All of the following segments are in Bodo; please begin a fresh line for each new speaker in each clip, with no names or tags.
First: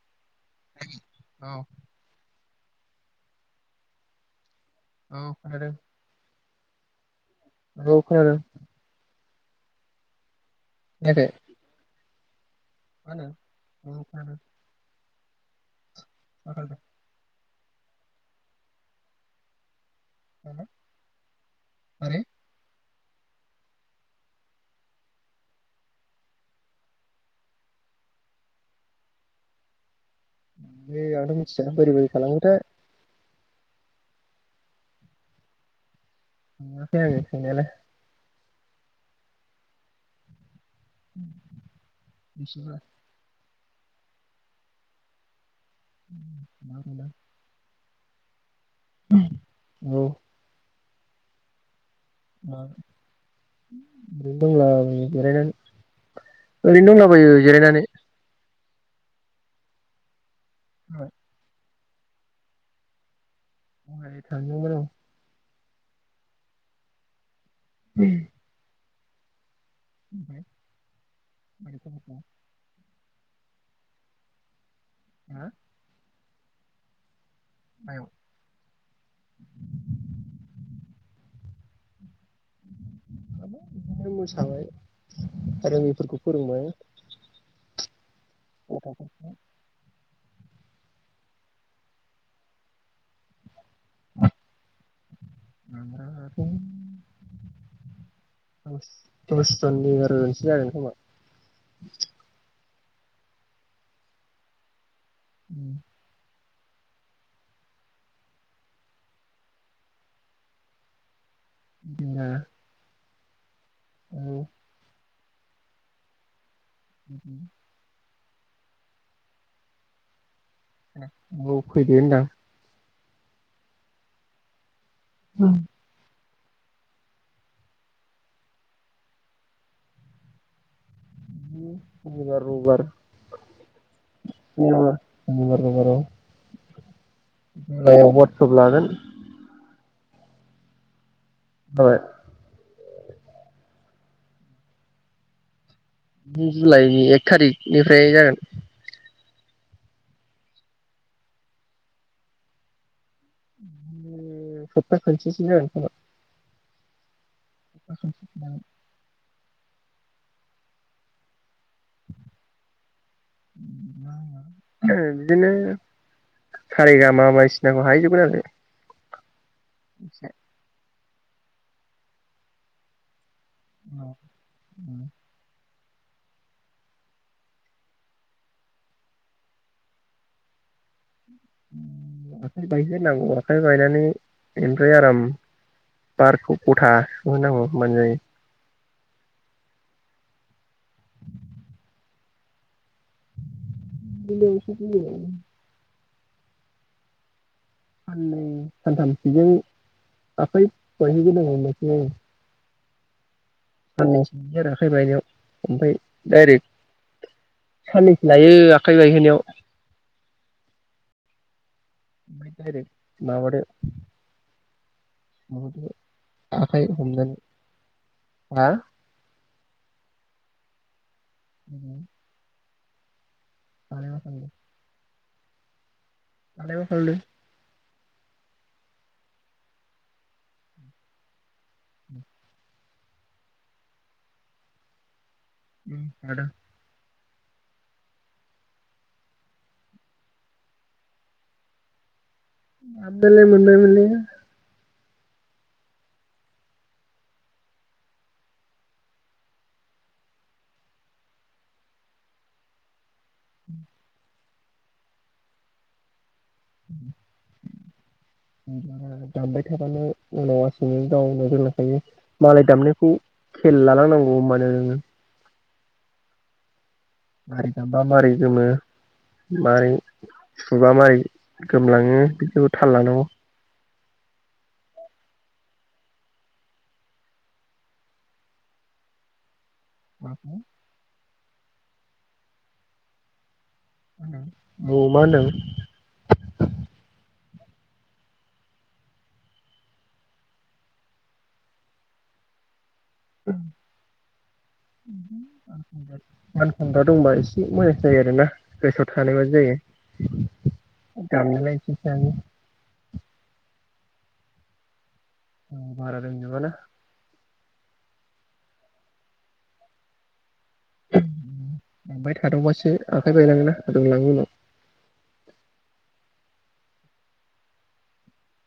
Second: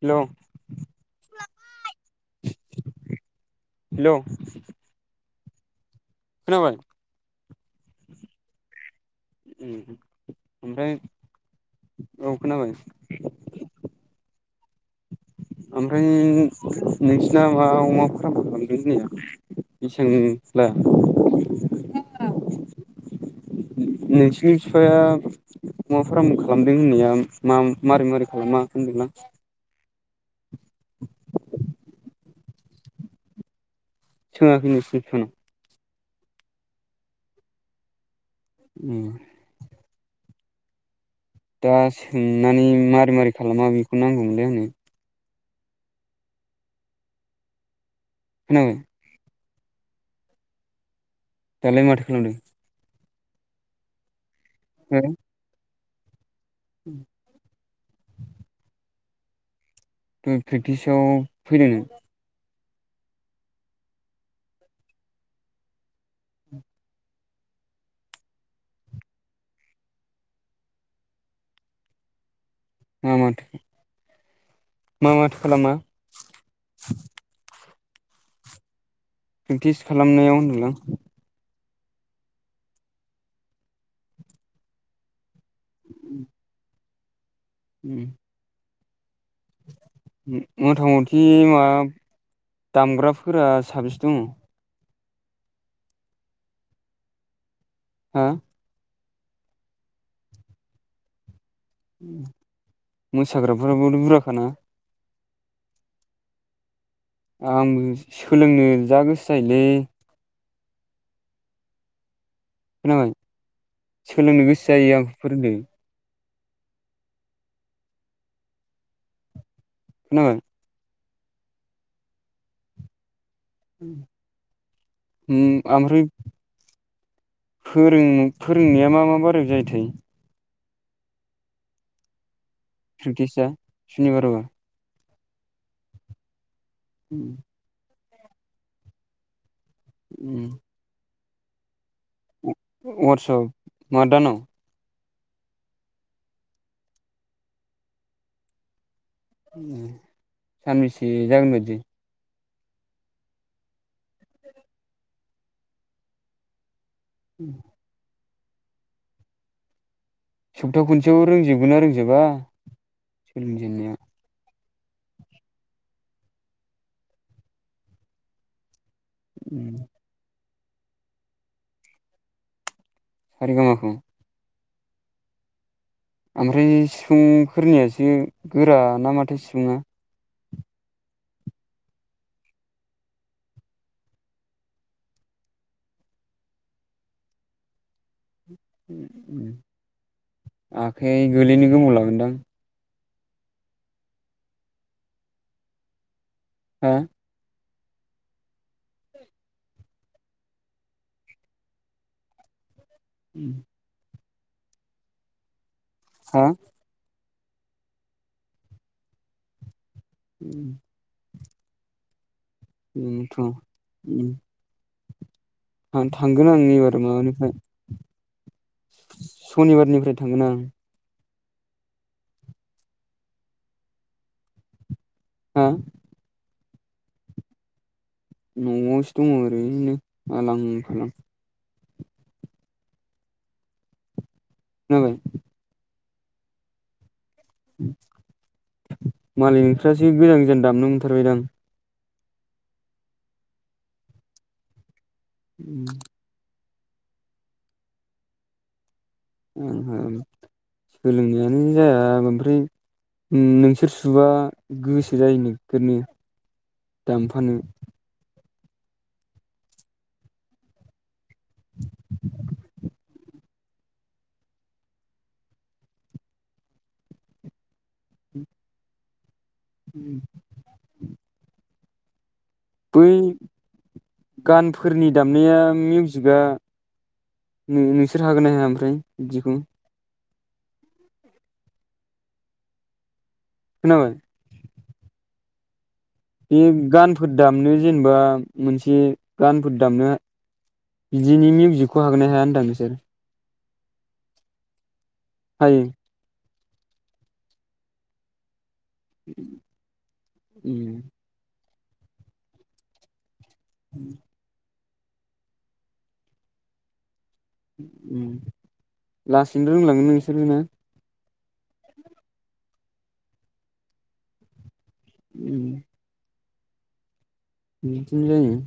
हेलौ।
औ
हेलौ
औ आरो
खोनाबाय
औ खोनादों।
[inaudible] ओमफ्राय। औ खोनाबाय
खोनादों औ खोनादों।
ओमफ्राय
मा खालामदों
नोंसि ना मा अमा फाराम खालामदो होननाया [unintelligible]
माबा मारै
नोंसिनि बिफाया अमा फार्म खालामदों होननाया मा मारै मारै खालामा होनदोंलां
ए आंथ मिथिया बोरै बोरै खालामोथाय।
सोङाखै नोंसिनि फिफानाव?
सोंङाखै आं सोंनायालाय।
उम दा सोंनानै
बिसिबो
मारै मारै खालामा बेखौ नांगौमोनलै आंनो।
माल
खोनाबाय।
औ।
दालाय माथो। खालामदों हो
मा? [inaudible] दंलाबायो जिरायनानै। ओरैनो दंलाबायो जिरायनानै
आं प्रेकटिसाव फैदों। [inaudible]
दहाय थांदोंमोन आं उम। [unintelligible]
मा मा थो मा माथो
हा
खालामा [inaudible]
[inaudible]
प्रेक्टिस खालामनायाव होनदोंलां।
बिदिनो मोसाबाय आरो बेफोरखौ फोरोंबाय।
उम।
गथ' फोरखौ
मथा मथि माबा दामग्राफोरा साबेसे दङ?
[unintelligible]
हा
औस [unintelligible] जागोन खोमा।
उम मोसाग्राफोराबो बुरजाखाना?
उम।
आंबो सोलोंनो जा गोसो जायोलै।
[unintelligible]
[unintelligible]
औ
सोलोंनो गोसो जायो आं फोरों दो
उम उम।
[inaudible]
ओ औ फैदो होनदां।
उम हो आमफ्रय फोरों फोरोंनाया मा मा बारोय जायोथाय?
[unintelligible]
प्रेखतिसा सुनिबारावबो।
मंगलबार बाराव
उम
औ वाटसप लागोन।
उम।
बा।
वाटसप मा दानाव?
जुन जुलाइनि एक थारिकनिफ्राय जागोन।
[unintelligible] सानबैसे जागोन बायदि?
इ ओ सपता खनसेसोनि जागोन खोमा।
उम।
[inaudible]
सप्ता खनसेयाव रोंजोब गोना रोंजोबा सोलोंजेननाया।
ओ बिदिनो सारे गा मा बायदिसिनाखौ हाहैजोबगोन आरो
उम।
एसे।
सा रे गा मा खौ
उम।
ओमफ्राय सिफुंफोरनियासो गोरा ना माथो सिफुंआ?
आखाइ बायगोनां आखाइ बायनानै बेनिफ्राय आराम बारखौ गथा सुहोनांगौ होमबानो जायो।
[unintelligible] उम आखाइ गोलैनो गोबाव लागोनदां?
[unintelligible]
हा।
साननै सानथामसोजो आफाइ बायहैगोनो हमबायसै
उम।
होद आखाइ बायनायाव। ओमफ्राय
हा
डाइरेक साननैसो लायो आखाइ बायहोनायाव।
ओम।
ओमफाय दाइरेग माबादो माबादो
आं थांगोन आं
आखाइ
एबार
हमनानै
माबानिफ्राय
हा
सनिबारनिफ्राय थांगोन आं
हो बानायाखै
हो।
आखाइ हरफ्लांदों
नआवसो दङ ओरैनो आलां फालां
औ
जाबाय
आदा
मालिक नोंस्रासो गोजान गोजान दामनो मोनथारबायदां
[unintelligible] मोनबायमोनलै
ओम। ओम ओम सोलोंनायानो जाया ओमफ्राय नोंसोर सुबा गोसो जायो नोगोरनो दामफानो।
बारा दामबाय थाबानो उनाव लासैनो गावनो रोंलांखायो मालाय दामनायखौ खेल लालांनांगौ होनबानो मारै दामबा मारै गोमो। मारै सुबा मारै गोमलांयो बेखौ थाल
बै
लानांगौ।
गानफोरनि दामनाया मिउजिकआ नों-नोंसोर हागोन ना हाया ओमफ्राय बिदिखौ?
बाथ'
खोनाबाय।
औ मा होनदों।
बे गानफोर दामनो जेनेबा मोनसे गानफोर दामनो बिदिनि मिउजिकखौ हागोनो हाया होनदों नोंसोर
होद गान
हायो
खनग्रा गान खनग्रा दंबा एसे मोजांसिन जायो आरोना। गोसोआव थानायबानो जायो
उम
दामनो लाय। बेसे हायो
ओम।
बारा रोंजोबा ना
ओम लासैनो रोंलांगोन नोंसोरो ना
दामबाय थादावबासो आखाइ बायलांयो ना रोंलां‌‌यो उनाव
ओम बिदिनो जायो।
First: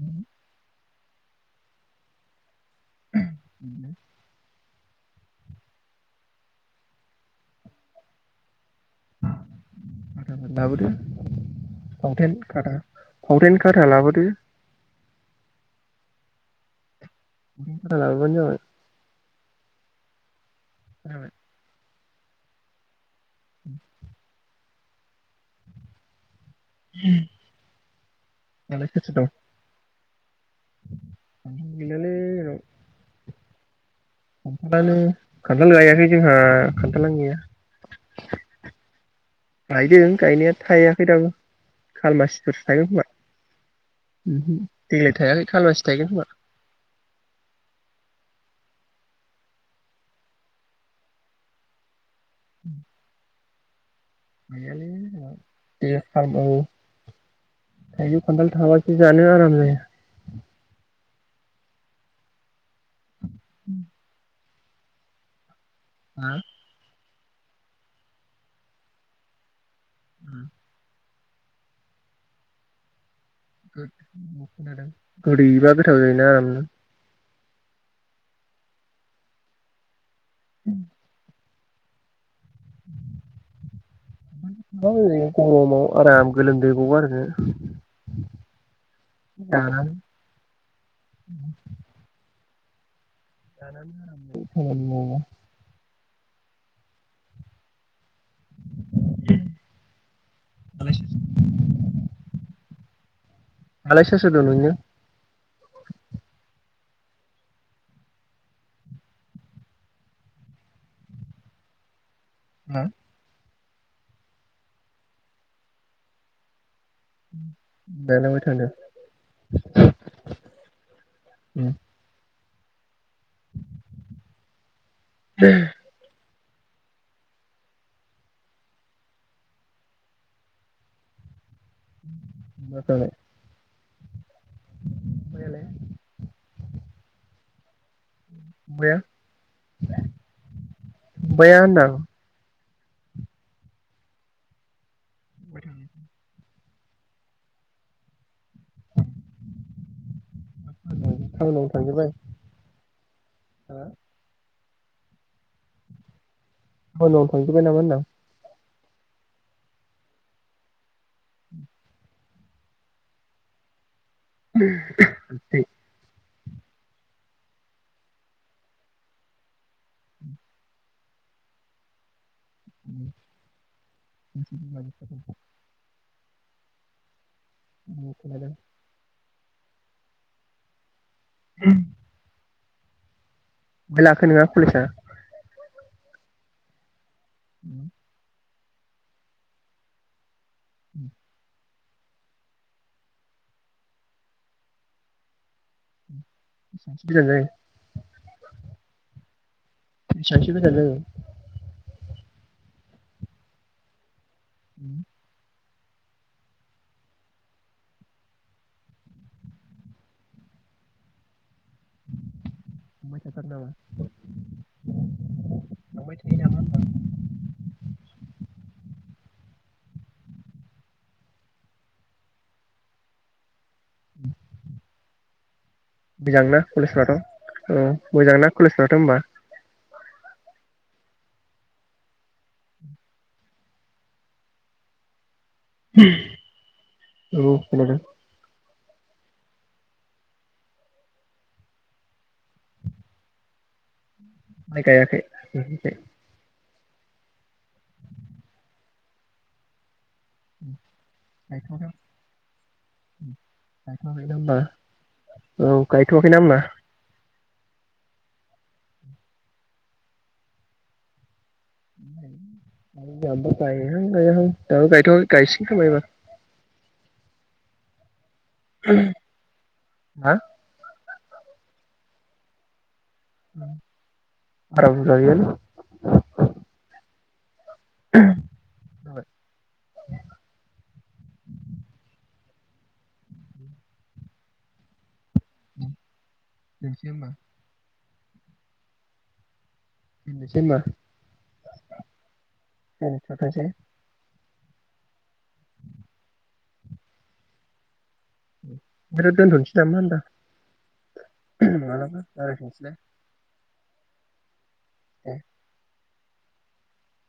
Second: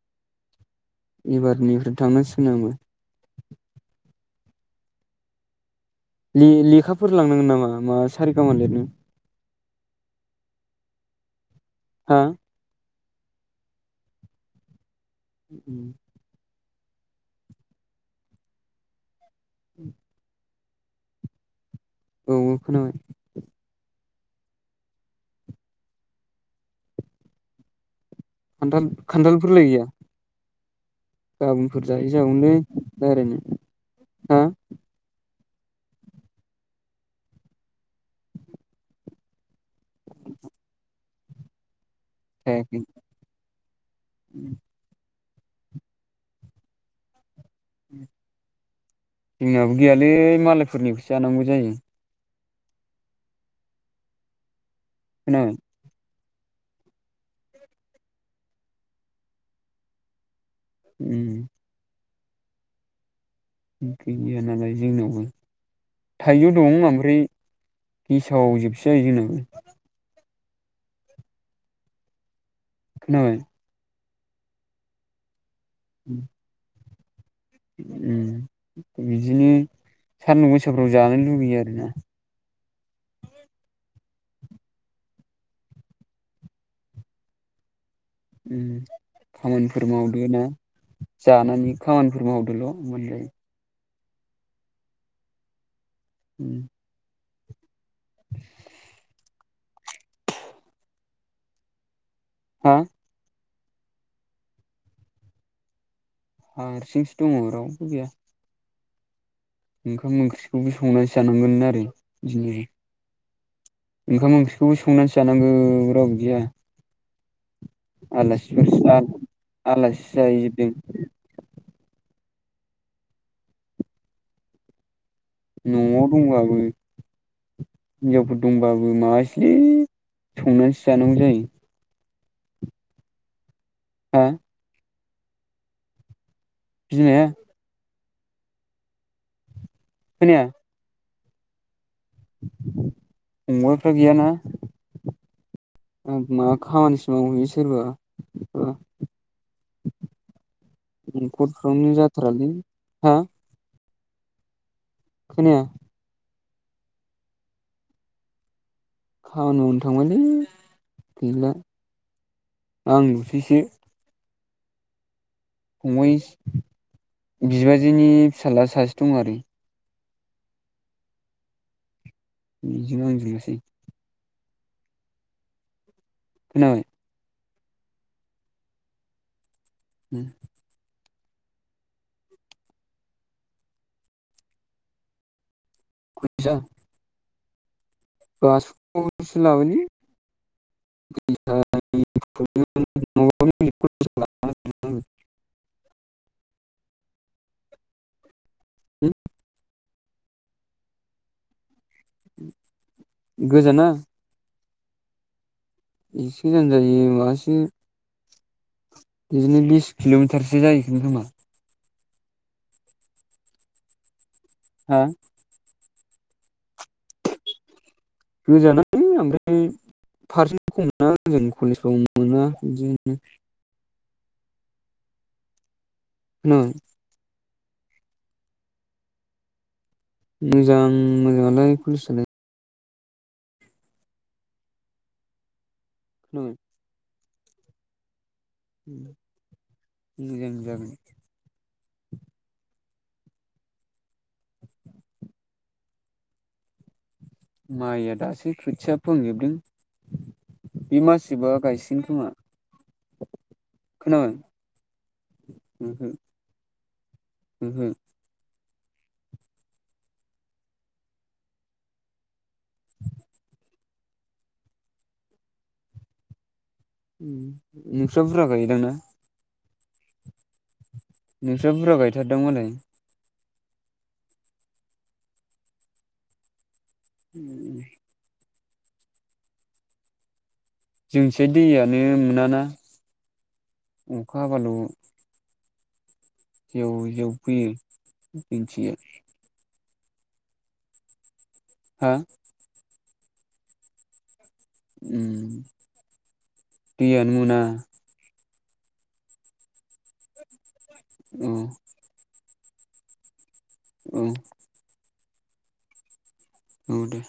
उ [inaudible]
एबारनिफ्राय थांनांसिगोन आङो। ले-लेखाफोर लांनांगोन नामा मा सा-रि-गा-मा लिरनो।
दा बोरो
हा
फावथेन खारा फावथेन खाथा लाबोदो।
[inaudible]
[unintelligible]
उ [inaudible]
खोनाबाय?
औ औ खोनाबाय।
उ [inaudible] उम
खान्थाल खान्थालफोरलाय गैया।
खान्थाल
गाबोनफोर जायै जागौलै रायरायायनो।
मानो। खान्थाल गायाखै जोंहा खान्थालानो गैया गायदों गायनाया थायाखै दाबो। खालमासिफोरसो
थायाखै
थायगोन खोमा उम हो देग्लाय थायालै खालबासि थायगोन खोमा।
जोंनाबो गैयालै मालायफोरनिखौसो जानांगौ जायो।
उ [inaudible] गौयालौ
खोनाबाय
जोंना। रांखौ औ थाइजौ खान्थाल थाबासो जानो आराम जायो।
उम आंखायनो। बे नालाय जोंनियावबो।
हा
थाइजौ दं ओमफ्राय। गसाव जोबसै आरो जोंनाबो।
[inaudible]
खोनाबाय।
गोदौबा गोथाव जायोना उम।
बिदिनो। सानदुं गोसाफ्राव जानो लुुबैयो आरो। बेनो। [inaudible]
ओरै गरमाव आराम गोलोमदै गगार होदो।
उम खामानिफोर मावदो ना जानानै खामानिफोर माव खोल मोननै
[inaudible] खामानि मावो
उम
उम
हा
आरो सोर सोर दं नोंनिया?
आं हारसिंसो दङ रावबो गैया। ओंखाम ओंख्रिखौबो संनानै जानांगोन आरो
हा
[unintelligible] ओंखाम ओंख्रिखौबो संनानैसो जानांगौ रावबो गैया
दालाय अबाय
आलासि [unintelligible] आलासि [unintelligible] न'आव दङो आं हिनजावफोर दंबाबो माबासोलै संनानैसो जानांगौ जायो।
[unintelligible]
हा
मैयालाय।
बिमाया
[unintelligible]
खोनाया
बाया होनदां।
अमाफ्रा गैयाना
मा
आ मा
खालामनाय फंबायालाय फंबाया होनदां टाउनाव
[unintelligible] [unintelligible]
थांजोब्बाय
जाथ्रालै हा
हा
खोनाया
खामानि मावनो थांजोबाय नामा होनदां?
खामानि मावनो थांबायलै गैला आं ल'सैसो,
[inaudible]
[unintelligible] बिबाजैनि फिसाला सासे दं आरो बेजोंनो आरजिनोसै
[unintelligible]
नै
[unintelligible]
उम।
[inaudible] [unintelligible]
[unintelligible]
[inaudible]
[unintelligible]
बेसेबांसो
[unintelligible] [unintelligible]
[inaudible]
हो
बेसेबांसो गोजान जायो?
गोजाना?
उम।
एसे गोजान जायो मासो बिदिनो बिस किलमिटारसो जाहैगोन खोमा।
थांबाय थाथारो नामा?
हा।
थांबाय थायो नामा होन दां?
गोजान ओमफ्राय फारसेन खमना जों कलेजाव मोना बिदिनो।
[inaudible] बेगांना
खोनाबाय
कलेज फ्राथ' अ मोजांना कलेजफ्राथ होनबा?
मोजां मोजाङालाय कलेजसालाय। [unintelligible]
औ खोनादों।
मोजां जागोन।
माय गायाखै नोंसिनिथिं?
माइया दासो खोथिया फोहांजोबदों। बे मास जोबबा
गायथ'वाखै
गायसिगोन खोमा।
[inaudible]
खोनाबाय
गायथवाखैना होनबा औ
ओहो
गायथवाखैना होनबा।
ओहो।
जोंहाबो गाइहां गायाहां दाबो गाइथ'वाखै गायसिगोन खोमा एबार।
उम उम। नोंस्रा बुरजा गायोदांना?
हा?
नोंस्रा बुरजा गायथारदों मालाय।
बारा बुरजा गैयालै
उम उम।
[unintelligible]
जोंथिं दैयानो मोनाना अखा हाबाल।
[inaudible]
जेव
दोनसै होमबा
जेव फोयो। दिनथियो
दोनोसै होनबा।
हा?
उम थाथोंसै
उम दैयानो मोना।
ओमफ्राय दा दोनथ'नोसै नामा होनदां
औ
मालाबा रायज्लायफिनसैय। [unintelligible]
ओं।
ए
औ दे